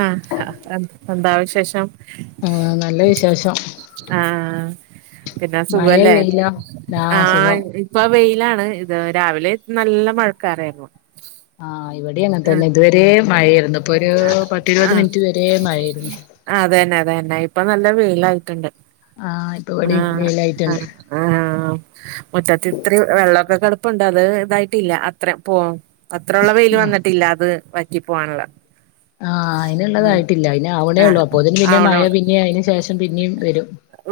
ആഹ് ഹ എന്താ വിശേഷം ആഹ് നല്ല വിശേഷം ആഹ പിന്നെ മഴ സുഖവല്ലേ വെയിലോ ആ ആഹ സുഖം ഇ പ്പൊ വെയിലാണ്. ഇത് രാവിലെ നല്ല മഴക്കാറായിരുന്നു ആഹ് ഇവടി അങ്ങൻ ആഹ് തന്നെ, ഇതുവരെ മഴയേര്ന്നു. ഇപ്പൊരു പത്ത് ഇരുപത് മിൻറ്റ് വരെ മഴയേര്ന്നു ആ അതന്നെ അതന്നെ ഇപ്പൊ നല്ല വെയിലായിട്ട്ണ്ട് ആഹ ഇപ്പവടിം വെയിലായിട്ട്ണ്ട് മുറ്റത്ത്ത്രി വെള്ളൊക്കെ കെടപ്പുണ്ട്. അത് ഇതായിട്ടില്ല, അത്ര പോവും അത്രുള്ള വെയില് ആഹ് വന്നിട്ടില്ല അത് വറ്റി പോവാന്ള്ളെ ആഹ് അയ്ന്ള്ളതായിട്ടില്ല, അയ്ന് ആവ്ണേ ആഹ് ഒള്ളൂ, അപ്പോത്തിന് പിന്നെ ആവണ മഴ പിന്നെ അയ്ന് ശേഷം പിന്നിം വരും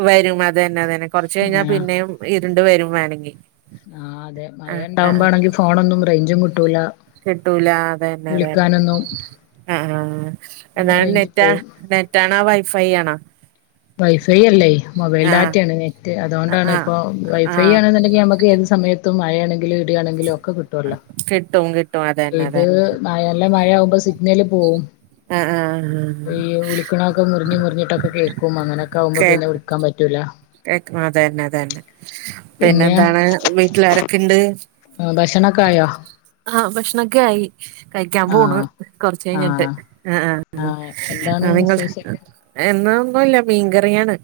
വരും അതന്നെ അതന്നെ കൊറച്ച് കഴിഞ്ഞാ ആഹ് പിന്നെയും ഇരുണ്ട് വരും വേണെങ്കി ആഹ് അതെ, ആഹ് ആഹ് മഴയ്ണ്ടാകുമ്പാണെങ്കി ഫോണൊന്നും റൈഞ്ചും കിട്ടൂല കിട്ടൂല, ആ അതന്നെ അതന്നെ വിളിക്കാനൊന്നും ആഹ് ഉള്ള എന്താണ്, റേഞ്ച് നെറ്റാ പോവും നെറ്റാണോ വൈഫൈ ആണോ വൈഫൈ അല്ലേയ് മൊബൈൽ ആഹ് ഡാറ്റയാണ് നെ - റ്റ് ആഹ് അതുകൊണ്ടാണ് പ്പൊ ആഹ് വൈഫൈ ആഹ് ആണെന്നുണ്ടെങ്കിൽ നമുക്ക് ഏത് സമയത്തും മഴയാണെങ്കില് ട്ട് ആണെങ്കിലും ഒക്കെ കിട്ടോല്ലോ കിട്ടും കിട്ടും അതന്നെ ഇത് അതന്നെ മഴോൽള്ള മഴയാവുമ്പോ സിഗ്നല് പോവും ആ ആഹ് ക്ക്ണോക്കെ മുറിഞ്ഞ് മുറിഞ്ഞിട്ടൊക്കെ കേക്കും. അങ്ങനൊക്കാവുമ്പോ പിന്നെ കേക്കും വിളിക്കാൻ പറ്റൂല്ലാ കേക്കും അതന്നെ അതന്നെ പിന്നെ പിന്നെന്താണ് വീട്ടിലാരൊക്കെണ്ട് [unintelligible] ആഹ് ഭക്ഷണൊക്കെ ആയി കയിക്ക്യാൻ പോണ്, ആഹ് കൊർച്ചയ്ഞ്ഞിട്ട് ആഹ് ആഹ് ആഹ് എന്താണ് ആഹ് നിങ്ങൾത് സ്പെഷ്യല് ഏ ഇന്നൊന്നും ഇല്ല മീൻകറി ആണ്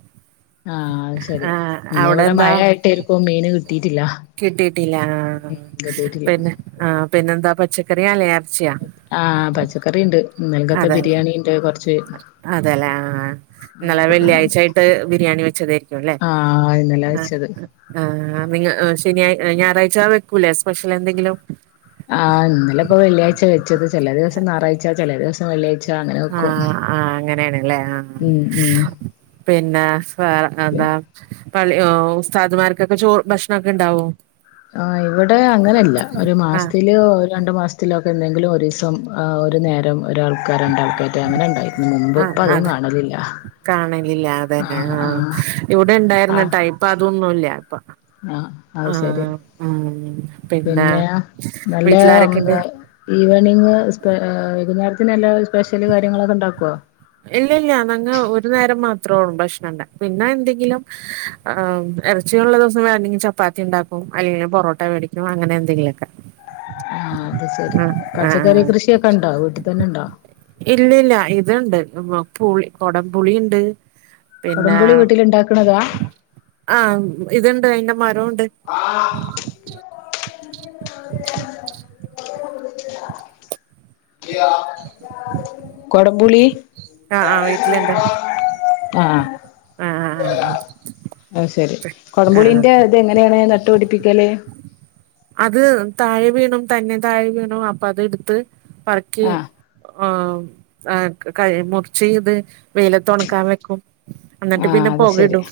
ആഹ് അത് ശെരി ഇന്ന് വടെ മഴായിട്ടേര്ക്കും, മീന് കിട്ടിട്ട്ല്ല കിട്ടിട്ടില്ല ഇല്ല. ആഹ് പിന്നെ ആഹ് പിന്നെന്താ പച്ചക്കറി അല്ല എർച്ചിയാ ആഹ് പച്ചക്കറിഇണ്ട് ഇന്നൽകത്തെ ബിരിയാണിഇണ്ട് കൊർച്ച് അതേലേ ആഹ് ന്നലെ പോണുണ്ട് വെള്ളിയാഴ്ചായിട്ട് ബിരിയാണി വെച്ചതേയ്രിക്കും അല്ലേ ആഹ് ഇന്നലെ അഹ് വെച്ചത് ആഹ് ആഹ് പിന്നെ ശ ഞായറാഴ്ച വെക്കൂല്ലേ സ്പെഷ്യലെന്തെങ്കിലും ആഹ് ഇന്നലെ ഇപ്പോ വെള്ളിയാഴ്ച വെച്ചത് ചെല ദിവസം ഞായറാഴ്ച ചെല ദിവസം വെള്ളിയാഴ്ച. അങ്ങനെ വെക്കും ആഹ് ആഹ് അങ്ങനെയാണ് ലെ ആഹ് ഉം ഉം പിന്നെ വേറെ അ താ? പള്ളി ആഹ് ഉസ്താദമാർക്ക് ഓക്കെ ചോറ് ഭക്ഷണം ഓക്കെ ഇണ്ടാവോ? ആഹ് ഇവിടെ അങ്ങനെ അല്ല ഒര് ആഹ് മാസത്തില് രണ്ട് മാസ ത്തിലൊക്കെ എന്തെങ്കിലും ഒരീസം ഒര് നേരം ഒരാള് ആൾക്കാരോ രണ്ട് ആൾക്കോ അങ്ങനെ ഇണ്ടായി മുമ്പ് ആഹ് ഇപ്പൊ അതും അതെ കാണാലില്ല. കാണലില്ല അതന്നെ ആഹ് ഇവടെ ആഹ് ഇണ്ടായിര്ന്നട്ടാ ഇപ്പൊ അതൊന്നും ഇല്ല ഇപ്പാ. ആഹ് അത് ശെരി പിന്നെ നല്ല ഓ വീട്ടിലാരൊക്കെണ്ട്? ആഹ് ഈവനിങ്ങ് സ്പെ വൈക്ന്നേരത്തിന് വല്ലോ സ്പെഷ്യല് കാര്യങ്ങളൊക്കെ ഇണ്ടാക്കുവോ? ഇല്ല ഇല്ല അതങ്ങ ഒര് നേരം മാത്ര ഒള്ളൂ ഭക്ഷണം ഒണ്ട് പിന്നെ എന്തെങ്കിലും ആഹ് എറച്ചിയോള്ള ദെവസം വേണങ്കി ചപ്പാത്തി ഇണ്ടാക്കും അല്ലെങ്കി പൊറോട്ട മേടിക്കും അങ്ങനെ എന്തെങ്കിലും ഒക്കെ. ആഹ് അത് ശെരി ആഹ് പച്ചക്കറി കൃഷിയൊക്കെ ഇണ്ടോ വീട്ടി തന്നെ ഇണ്ടോ? ഇല്ല ഇല്ല ഇത് ഇണ്ട് പുളി കൊടം പുളി ഇണ്ട്. കൊടം പുളി വീട്ടില് ഇണ്ടാക്ക്ണതാ? ആഹ് ഇത് ഇണ്ട് അയിന്റെ മരം ഒണ്ട്. കൊടം പുളീ ആഹ് ആഹ് വീട്ടിലുണ്ട് ആഹ് ആഹ് ആഹ് ആഹ് അയ് ശെരി കൊടം ആഹ് ആഹ് പുളിന്റെ ഇത് എങ്ങനെയാണ് നട്ട് പഠിപ്പിക്കല്? അത് താഴെ വീണും തന്നെ താഴെ വീണും അപ്പൊ അത് എട്ത്ത് പറക്കി ആഹ് ആഹ് ആഹ് കയ് മുറിച്ച് ഇത് വെയിലത്ത് ഒണക്കാൻ വെക്കും. എന്നിട്ട് ആഹ് പിന്നെ അത് ശെരി പൊകയിടും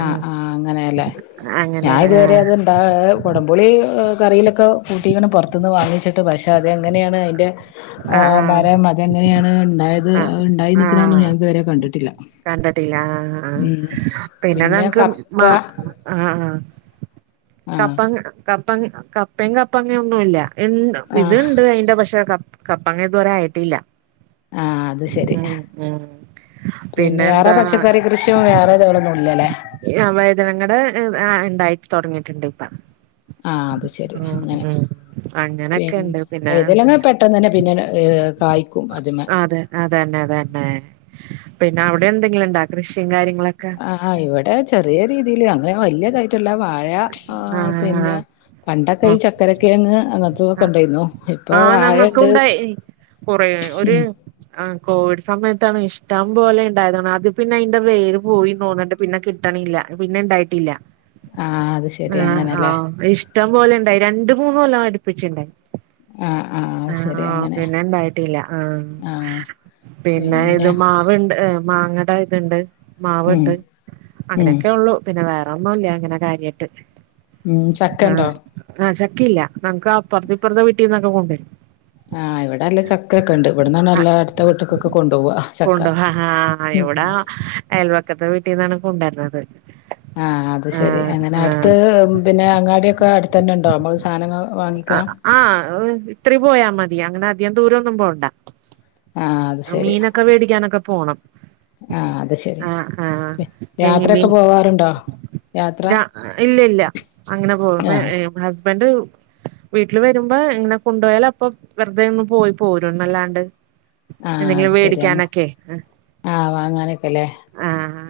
ആഹ് ആഹ് അങ്ങനെയല്ലേ ഞാൻ അങ്ങനെയാണ് ഇത് വരെ ആഹ് അത് കൊടം പുളി കറിലൊക്കെ കൂട്ടിക്കണ് പൊറത്ത്ന്ന് വാങ്ങിച്ചിട്ട് പക്ഷെ അത് എങ്ങനെയാണ് അയിൻ്റെ ആഹ് മരം അത് എങ്ങനെയാണ് ഇണ്ടായത് ആഹ് ഇണ്ടായി നിക്കേണോന്ന് ആഹ് ഞാൻ ഇത് വെരെ കണ്ടിട്ടില്ല. കണ്ടിട്ടില്ല ആഹ് ആഹ് ഉം പിന്നെ നിങ്ങക്ക് മാ ആഹ് ആഹ് ആഹ് കപ്പങ്ങ കപ്പങ്ങ കപ്പയും കപ്പങ്ങ ഒന്നും ഇല്ല എൻ ഇത് ആഹ് ഇണ്ട് അയിന്റെ പശേ ക കപ്പങ്ങ ഇത് വരെ ആയിട്ടില്ലാ. ആഹ് അത് ശരി ഉം ഉം. പിന്നെ വേറെ പിന്നെന്താ പച്ചക്കറി കൃഷിയോ വേറെ ഇതേപോലെ ഒന്നും ഇല്ല അല്ലേ? ആഹ് വഴ്തനങ്ങയുടെ ഈഹ് ആഹ് ഇണ്ടായിട്ട് തൊടങ്ങീട്ടിണ്ട് ഇപ്പാ. ആഹ് അത് ശെരി അങ്ങനെ അങ്ങനൊക്കെ പിന്ന ഉണ്ട് പിന്നെ വൈതാലങ്ങാ പെ ട്ടെന്ന് അന്നെ പിന്നെ അയ് കായ്ക്കും ആദ്യമേ. അതെ അതന്നെ അതന്നെ പിന്നെ അവടെ എന്തെങ്കിലും ഇണ്ടാ കൃഷിയും കാര്യങ്ങളൊക്കെ? ആഹ് ഇവിടെ ചെറിയ രീതീല് അങ്ങനെ വലിയതായിട്ടല്ലാ വാഴ ആഹ്. പണ്ടൊക്കൈ ചക്കരക്കിഴങ്ങ് അങ്ങനത്തൊക്കെ ആഹ് ഇണ്ടായിരുന്നു ഇപ്പൊ വാഴ ഇണ്ട് കുറെ ഒര് ആഹ് കോവിഡ് സമയത്താണ് ഇഷ്ടം പോലെ ഇണ്ടായതാണ് അത് പിന്നെ അയിന്റെ വേര് പോയി തോന്നിണ്ട്. പിന്നെ കിട്ടണില്ല പിന്നെ ഇണ്ടായിട്ടില്ല. ആഹ് അത് ശരി ആഹ് അങ്ങനെല്ലേ ആഹ് ഇഷ്ടം പോലെ ഇണ്ടായി രണ്ട് മൂന്ന് കൊല്ലം അടിപ്പിച്ചിണ്ടായി. ആഹ്. ശരി ആഹ് അങ്ങനെ പിന്നെ ഇണ്ടായിട്ടില്ല ആഹ്. ആഹ് പിന്നെ ഇത് മാവ്ണ്ട് ഏ മാങ്ങ ഇത്ണ്ട് ഉം മാവ്ണ്ട് ഉം അങ്ങനെയൊക്കെ ഒള്ളു പിന്നെ വേറൊന്നുല്ല അങ്ങനെ കാര്യായിട്ട് ഉം ചക്കണ്ടോ ആഹ് ആഹ് ചക്കയില്ല നമുക്ക് അപ്പറ്ത്ത് ഇപ്പറത്തെ വീട്ടീന്നൊക്കെ കൊണ്ടരും ആഹ് ഇവിടെ നല്ല ചക്കക്കെ ഇണ്ട് ഇവിട്ന്നാണ് ആഹ് എല്ലാ അട്ത്ത വീട്ട്ക്കൊക്കെ കൊണ്ടോവ ചക്ക ആഹ് ഉം ഇവിടെ ക്കത്തെ വീട്ടീന്നാണ് കൊണ്ടര്ന്നത് ആഹ് അത് ശെരി അങ്ങനെ അട്ത്ത് പിന്നെ അങ്ങാടിയൊക്കെ അട്ത്തെന്നെ ഇണ്ടോ നമ്മക്ക് സാനങ്ങൾ വാങ്ങിക്കാ ആഹ് ആഹ് ഇത്തിരി പോയാ മതി അങ്ങനെ അധികം ദൂരൊന്നും പോണ്ട ആഹ് അത് ശരി മീനൊക്കെ വേടിക്കാനൊക്കെ പോണം ആഹ് അത് ശരി ആഹ് ആഹ് നെയ് യാത്രയൊക്കെ മീൻ പോവാറുണ്ടോ യാത്ര രാ ഇല്ല ഇല്ല അങ്ങനെ പോവ് ആഹ് ഏ ഹസ്ബൻഡ് വീട്ടില് വരുമ്പോ ഇങ്ങനെ കൊണ്ടോയാല് അപ്പം വെറ്തെ ഒന്ന് പോയി പോരുന്നല്ലാണ്ട് ആഹ് എന്തെങ്കിലും അത് ശരിയാ വേടിക്കാനൊക്കെ ആഹ് വാങ്ങാനൊക്കെല്ലേ ആഹ്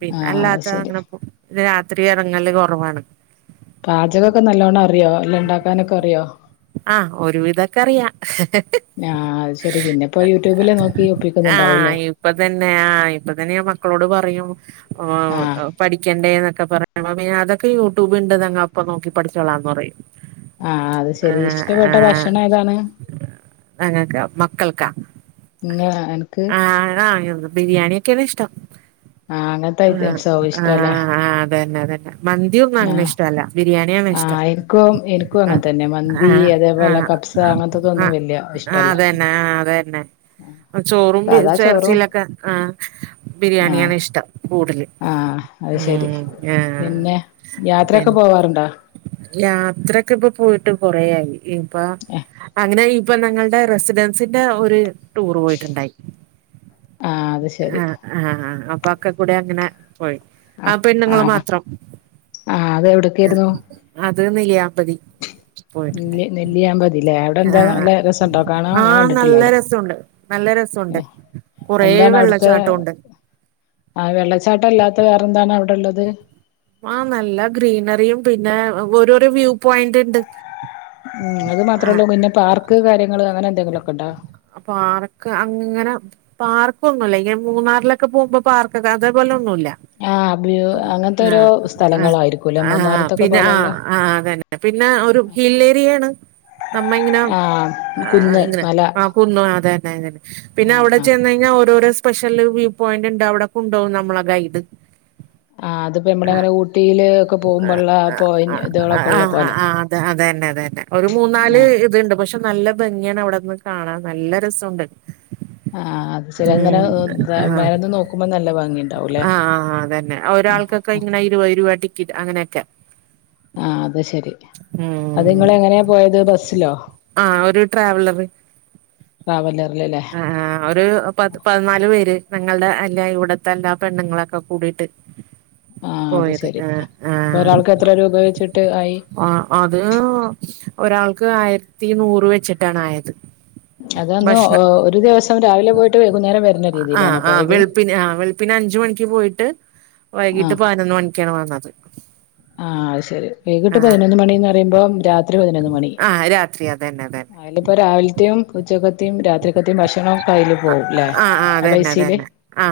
പിന്നെ ആഹ് അത് അല്ലാത്ത ശരി അങ്ങനെ പോ പിന്നെ രാത്രി എറങ്ങല് കൊറവാണ് പാചകൊക്കെ നല്ലോണ്ണം അറിയോ എല്ലും ഇണ്ടാക്കാനൊക്കെ അറിയോ ആഹ് ഒര് വിധോക്കെ അറിയാ ആഹ് അത് ശരി പിന്നെ ഇപ്പോ യൂട്യൂബില് നോക്കി ഒപ്പിക്ക്ന്ന്ണ്ടാവൂലേ ഇപ്പത്തെന്നെ ആഹ് ഇപ്പത്തെന്നെ ഞാൻ മക്കളോട് പറയും ആഹ് പഠിക്കേണ്ടേന്നൊക്കെ പറയുമ്പം അതൊക്കെ യൂട്യൂബ് ഇണ്ട് ഞങ്ങ അപ്പം നോക്കി പഠിച്ചോളാംന്ന് പറയും ആഹ് അത് ശെരി ഇഷ്ടപ്പെട്ട ഭക്ഷണം ഏതാണ് ഞങ്ങക്കാ മക്കൾക്കാ ഇങ്ങ അനക്ക് ആഹ് [unintelligible] ബിരിയാണിയൊക്കെ ആണ് ഇഷ്ട്ടം ആഹ് അങ്ങനത്തെ ഏ ആഹ് ഐറ്റംസോ ഇഷ്ടല്ലേ ആഹ് അതന്നെ അതന്നെ മന്തിയൊന്നും അങ്ങനെ ഇഷ്ടം അല്ല ബിരിയാണ്യാണ് ഇഷ്ടം ന്ക്കും എനിക്കും ആഹ് അങ്ങനെത്തെന്നെ മന്തി ആഹ് അതേപോലെ ആഹ് കപ്സ ആഹ് അങ്ങനത്തതൊന്നും ആഹ് വല്യ ഇഷ്ട്ടല്ല അതന്നെ ആഹ് അതന്നെ ചോറും സാദാ [unintelligible] ചോറും എറച്ചീലൊക്കെ ഏ ആഹ് ബിരിയാണിയാണ് ഇഷ്ട്ടം കൂടല് ആഹ് അത് ശരി ഉം ആഹ് പിന്നെ യാത്രയൊക്കെ പിന് പോവാറുണ്ടോ യാത്രയൊക്കെ ഇപ്പൊ പോയിട്ട് കൊറയായി ഇപ്പ അങ്ങനെ ഇപ്പം ഞങ്ങള്ടെ റെസിഡൻസിന്റെ ഒരു ടൂർ പോയിട്ടുണ്ടായി ആഹ് അത് ശരി ആഹ് ആഹ് അപ്പൊ അതൊക്കെ കൂടെ അങ്ങനെ പോയി ആഹ് പെണ്ണുങ്ങള് മാത്രം ആഹ് അത് എവിടക്കായിരുന്നു അത് നെല്ലിയാമ്പതി പോയിട്ടുണ്ട് നെല്ലി നെല്ലിയാമ്പതി തിലേ അവിടെ എന്താ ആഹ് നല്ല രസണ്ടോ കാണാൻ ഞാൻ ആഹ് കണ്ടിട്ടില്ല നല്ല അവടെ രസമുണ്ട് നല്ല രസമുണ്ട് ഏ കൊറേ എന്താണ് അവിടുത്തെ വെള്ളച്ചാട്ടമുണ്ട് ആഹ് വെള്ളച്ചാട്ടല്ലാത്ത വേറെന്താണ് അവിടെള്ളത് ആഹ് നല്ല ഗ്രീനറിയും പിന്നെ ഓരോരോ വ്യൂ പോയിന്റ്ണ്ട് ഉം അത് മാത്രേള്ളൂ പിന്നെ പാർക്ക് കാര്യങ്ങള് അങ്ങനെ എന്തെങ്കിലൊക്കെ ഇണ്ടോ പാർക്ക് അങ്ങനെ പാർക്കൊന്നുല്ല ഇങ്ങനെ മൂന്നാറിലൊക്കെ പോവ്മ്പോ പാർക്കൊക്കെ അതേപോലെ ഒന്നുല്ല ആ വ്യൂ അങ്ങനത്തെ ഓരോ ആഹ് സ്ഥലങ്ങളായിരിക്കുംല്ലേ ആഹ് ആഹ് മൂന്നാറത്തൊക്കെ പിന്നെ പോലെയുള്ള ആഹ് ആഹ് അതെ പിന്നെ ഒരു ഹിൽ ഏരിയയാണ് നമ്മ ഇങ്ങനെ ആ ഏ കുന്ന് ഇങ്ങനെ മല [unintelligible] ആഹ് കുന്നും അതന്നെ അതന്നെ പിന്നെ ആ അവടെ ആ ചെന്നഴിഞ്ഞാ ഓരോരോ സ് സ്പെഷ്യല് വ്യൂ പോയിന്റ്ണ്ട് അവിടെ കൊണ്ടോവും നമ്മളെ ഗൈഡ് ആ അതിപ്പോ നമ്മള ആഹ് അങ്ങനെ ഊട്ടിയില് ഒക്കെ ആഹ് പോകുമ്പോള്ള പോയി ആഹ് ആഹ് ഇതകളൊക്കെ ഉള്ള ആഹ് പോലെ ആഹ് അത് അതന്നെ അതന്നെ ഒരു മൂന്ന് നാല് ആ ഇത്ണ്ട് പക്ഷെ നല്ല ഭംഗിയാണ് അവിടെന്ന് കാണാൻ നല്ല രസമുണ്ട് ആഹ് അത് ചരിങ്ങനെ ഉം ആഹ് മേലെന്ന് നോക്കുമ്പോ നല്ല ഭാംഗിണ്ടാവുംല്ലേ ഉങ്ങനെ ഇരുപത് രൂപ ടിക്കറ്റ് അങ്ങനെയൊക്കെ ആഹ് അത്ശരി അത് ഉം നിങ്ങള് എങ്ങനെയാ പോയത് ബസ്സിലോ ആഹ് ഒരു ട്രാവലറ് ട്രാവലറ്ല് അല്ലേ ആഹ് ആഹ് ഒരു പ പതിനാല് പേര് ഞങ്ങളുടെ അല്ല ഇവിടത്തെ എല്ലാ പെണ്ണുങ്ങളൊക്കെ കൂടിട്ട് ആഹ് അത് പോയത് ശരി ആഹ് അപ്പൊ ആഹ് ഒരാൾക്ക് എത്ര രൂപ വെച്ചിട്ട് ആയി ആഹ് അത് ഒരാൾക്ക് ആയിരത്തി നൂറ് വെച്ചിട്ടാണ് ആയത് അതന്ന് ഭക്ഷണം ഒരു ദിവസം രാവിലെ പോയിട്ട് വൈകുന്നേരം വരുന്ന രീതിയിലാണോ പോയത് പിന്നെ ആഹ് വെളുപ്പിന് അഞ്ച് മണിക്ക് പോയിട്ട് വൈകീട്ട് ആഹ് പതിനൊന്ന് മണിക്കാണ് വന്നത് ആഹ് അത്ശരി വൈകിട്ട് ആ പതിനൊന്ന് മണിന്ന് പറയുമ്പോം രാത്രി പതിനൊന്ന് മണി ആഹ് രാത്രി അതന്നെ അതന്നെ അതിലിപ്പ രാവിലത്തെയും ഉച്ചക്കത്തെയും രാത്രി ക്കത്തി ഭക്ഷണൊക്കയ്ല് ആ പോവുംല്ലേ ആ അതന്നെ പൈസയില് അതന്നെ ആ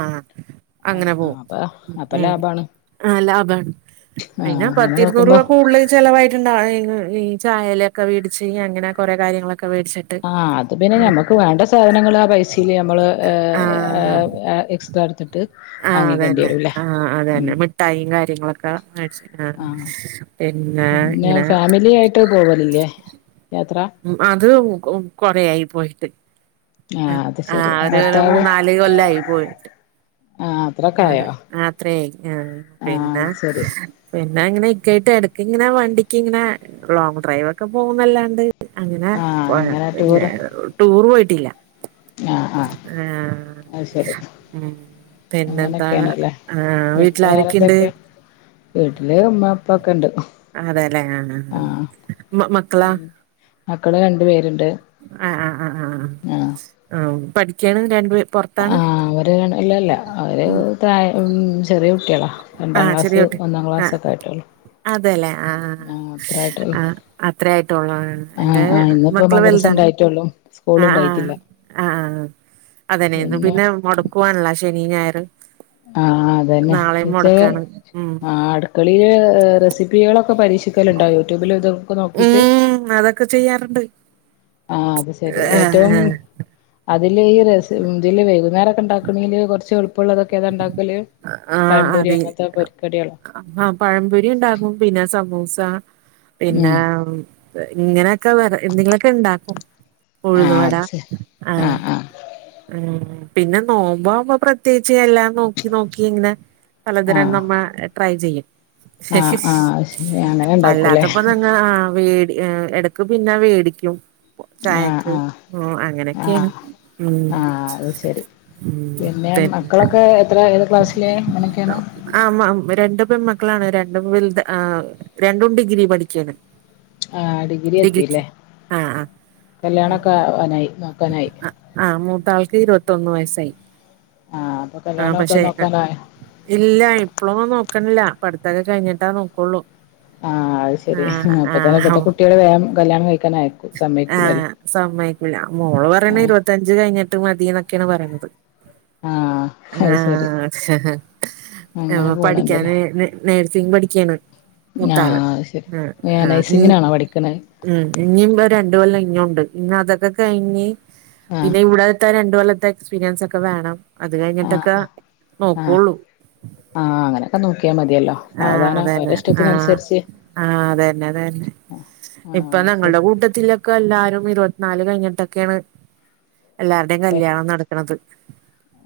ആഹ് ആഹ് അപ്പം അപ്പൊ ലാഭാണ് ആഹ് ലാഭമാണ് ആഹ് അയിന് അങ്ങനെ പത്തിരുന്നൂറ് നോക്കുമ്പോ രൂപ കൂടുതല് ചെലവായിട്ട്ണ്ടാവും ഈ ചായലൊക്കെ വേടിച്ച് അങ്ങനെ കൊറേ കാര്യങ്ങളൊക്കെ മേടിച്ച് ആഹ് അത് പിന്നെ ഞമ്മക്ക് വേണ്ട സാധനങ്ങള് ആ പൈസേൽ നമ്മള് ആ ഏഹ് എക്സ് ട്രാ എടുത്തിട്ട് ആഹ് വാങ്ങിക്കേണ്ടി അതന്നെ വരൂല്ലേ ആഹ് ഉം അതന്നെ മിഠായിയും കാര്യങ്ങളൊക്കെ മേടിച്ചു ആഹ് പിന്നെ ഫാമിലി ആയിട്ട് പോവലില്ലേ യാത്ര ഉം അത് കൊറെയായി പോയിട്ട് ആഹ് അത് ആ ശരി ഒരു ഒരു ഭർത്താവ് മൂന്നാല് കൊല്ലായി പോയിട്ട് ആഹ് അത്രൊക്കെ അങ്ങനെ ആയോ അത്രയായി ആ ആഹ് പിന്നെ അത് ശരി പിന്നെ ഇങ്ങനെ ഇക്കായിട്ട് എടക്ക് ഇങ്ങനെ വണ്ടിക്ക് ഇങ്ങനെ ലോങ്ങ് ഡ്രൈവൊക്കെ പോകുന്നല്ലാണ്ട് അങ്ങനെ ആഹ് ഇങ്ങനെ ടൂറ് ടൂർ പോയിട്ടില്ല ആഹ് ആഹ് ആഹ് അത്ശരി പിന്നെന്താണ് അങ്ങനെയൊക്കെയാണല്ലേ ആ പിന്നെ വീട്ടിലാരൊക്കെയുണ്ട് വേറെന്തൊക്കെ വീട്ടില് ഇമ്മ ഇപ്പ ഒക്കെ ഉണ്ട് അതെല്ലെ ആഹ് ആഹ് ആഹ് മ മക്കളാ പിന്നെ മക്കള് രണ്ടു പേരുണ്ട് ആഹ് ആഹ് ആഹ് ആഹ് ആഹ് പഠിക്കയാണ് രണ്ട് പേരും ആഹ് അവര് ഇല്ലല്ല അവര് ഉം താഴെ ചെറിയ കുട്ടികളാ ആ രണ്ടാം ചെറിയ ക്ലാസ് കുട്ടി ഒന്നാം ആ ക്ലാസ് ഒക്കെ ആയിട്ടോള്ളൂ അതെല്ലേ ആഹ് ആഹ് അത്രയായിട്ടൊള്ളു എന്റെ മക്കള് വലുതാണ് റ്റുള്ളു ആഹ് സ്കൂളുണ്ടായിട്ടില്ല ആഹ് ആഹ് അതന്നെ ഇന്ന് പിന്നെ മുടക്കും ആണല്ല ശനി ഞായറും ആഹ് അതന്നെ പക്ഷെ ഉം ആട് ളിയിൽ റെസിപ്പികളൊക്കെ പരീക്ഷിക്കലുണ്ടോ യൂട്യൂബിൽ ഇതൊക്കെ നിരക്ക് നോക്കിയിട്ട് ഉം അതൊക്കെ ചെയ്യാറുണ്ട് ആഹ അത് ശെരി ഏറ്റവും ആഹ് അതില് ഈ രം ഇതില് വൈകുന്നേരംക്കെ ഉണ്ടാക്കണെങ്കില് കുറച്ച് എളുപ്പമുള്ളള്ളതൊക്കെ താ ഉണ്ടാക്കല് ആഹ് പഴംപൊരി അതെ അങ്ങനത്തെ പൊരിക്കടികളോ ആഹ് പഴംപൊരി ഉണ്ടാകും പിന്നെ സമൂസ പിന്നെ ഉം ഇങ്ങനെയൊക്കെ വ എന്തെങ്കിലുമൊക്കെ ഉണ്ടാക്കും ആഹ് ഉഴുന്നവട അത് ശരി ആഹ ആഹ് ആഹ് ഉം പിന്നെ നോമ്പാവുമ്പോ പ്രത്യേകിച്ച് എല്ലാം നോക്കി നോക്കി ഇങ്ങനെ പലതരം ആഹ് നമ്മ ട്രൈ ചെയ്യും ആഹ് ആഹ് ശരി അങ്ങനെ ഉണ്ടാക്കൂലേ അല്ലാത്തപ്പോ നിങ്ങ വീട് ഏഹ് ഇടക്ക് പിന്നെ വേടിക്കും ആഹ് ചായക്ക് ആഹ് അങ്ങനെയൊക്കെയ ആഹ് ഉം ആഹ് അത് ശരി പിന്നെ മക്കളൊക്കെ എത്ര ഏത് ക്ലാസ്സില എങ്ങനെയൊക്കെയാണ് ആഹ് രണ്ടു പെൺമക്കളാണ് രണ്ടും രണ്ടും ഡിഗ്രി പഠിക്കയാണ് ആഹ് ഡിഗ്രി എത്തില്ലേ ആ ആ കല്യാണംക്കെ ആവാനായി നോക്കാനായി ആഹ് മൂത്താൾക്ക് ഇരുപത്തൊന്ന് വയസായി ആഹ് അപ്പൊ ആ കല്യാണൊക്കെ പക്ഷെ നോക്കാനായി ഇല്ല ഇപ്പോഴൊന്ന നോക്കണില്ല പടുത്തൊക്കെ കഴിഞ്ഞിട്ട നോക്കുള്ളൂ ആഹ് അത് ശരി ആ അപ്പൊ ആ ത ഇപ്പത്തെ കുട്ടികള് വേം കല്യാണം കഴിക്കാനായി ആഹ സമ്മയിക്കില്ല മോള് പറയണ ആഹ് ഇരുപത്തയഞ്ച് കഴിഞ്ഞിട്ട് മതി എന്നൊക്കെയാണ് പറയണത് ആഹ് അത് ശെരി ആഹ് അങ്ങനെ പോണണ്ടല്ലേ പഠിക്കാന് നേഴ്സിങ് പഠിക്കയാണ് മൂത്ത ആഹ് ആള് അത് ശെരി ആഹ് ആഹ് നൈസിങ്ങിനാണോ പഠിക്കണെ ഉം ഇനി രണ്ട കൊല്ലം ഇഞ്ഞുണ്ട് ഇഞ് അതൊക്കെ കഴിഞ്ഞ് ആഹ് പിന്നെ ഇവിടെ രണ്ടു കൊല്ലത്തെ എക്സ്പീരിയൻസ് ഒക്കെ വേണം അത് ആഹ് കഴിഞ്ഞിട്ടൊക്കെ ആഹ് ആഹ് നോക്കുള്ളൂ ആഹ് അങ്ങനൊക്കെ നോക്കിയാൽ മതിയല്ലോ സാവധാന ഒ ഇഷ്ടത്തിനനുസരിച്ച് ആഹ അതന്നെ അതന്നെ ഇപ്പൊ ആഹ് ശെരി ഞങ്ങളുടെ കൂട്ടത്തിലൊക്കെ എല്ലാവാരും ഇരുപത്തിനാല് കഴിഞ്ഞിട്ടൊക്കെയാണ് എല്ലരുടെയും കല്യാണം നടക്കണത്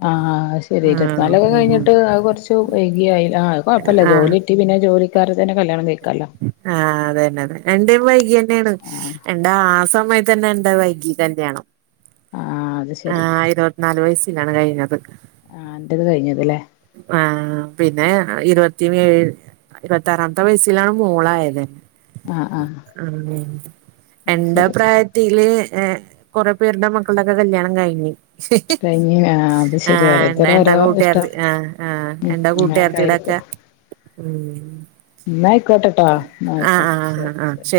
ആഹ് ശരി ആഹ് ഇരുത്തിനാലൊക്കെ ഉം കഴിഞ്ഞിട്ട് അത് കുറച്ച് വൈകിയ ആ കുഴപ്പമില്ല ആഹ് ജോലി കിട്ടി പിന്ന ജോലിക്കാരെ തന്നെ കല്യാണം കഴിക്കല്ലോ ആഹ് അതന്നെ അതെ എന്റെ വൈകി തന്നെയാണ് ആഹ് എന്താ ആ സമയത്ത് തന്നെ എന്താ വൈകീ കല്യാണം ആഹ് അത് ശരി ആഹ് ഇരുപത്തിനാല വയസ്സിലാണ് കഴിഞ്ഞത് ആഹ് ആന്റത് കഴിഞ്ഞതലേ ആഹ് പിന്നെ ഇരുപത്തി ഏഴ് ഇരുപത്തിറാമത്തെ വയസ്സിലാണ് മോള ആയത് ആഹ് ആഹ് ആഹ് അത് എന്റെ ശരി അഭിപ്രായ ത്തില് കൊറെ പേരുടെ മക്കളുടെക്കെ കല്യാണം കഴിഞ്ഞു കയിഞ് ആഹ് അത് ശരി ഓരോരുത്തരെ ഓരോ ഇഷ്ട ആഹ ആഹ എന്താ കൂട്ടുകാർത്തിടൊക്കെ ഉം ന്നാ ആയിക്കോട്ടെട്ടാ ആഹ് ആയിക്കോട്ടെ ആഹ് ആഹ് ശരി ആഹ് ശരി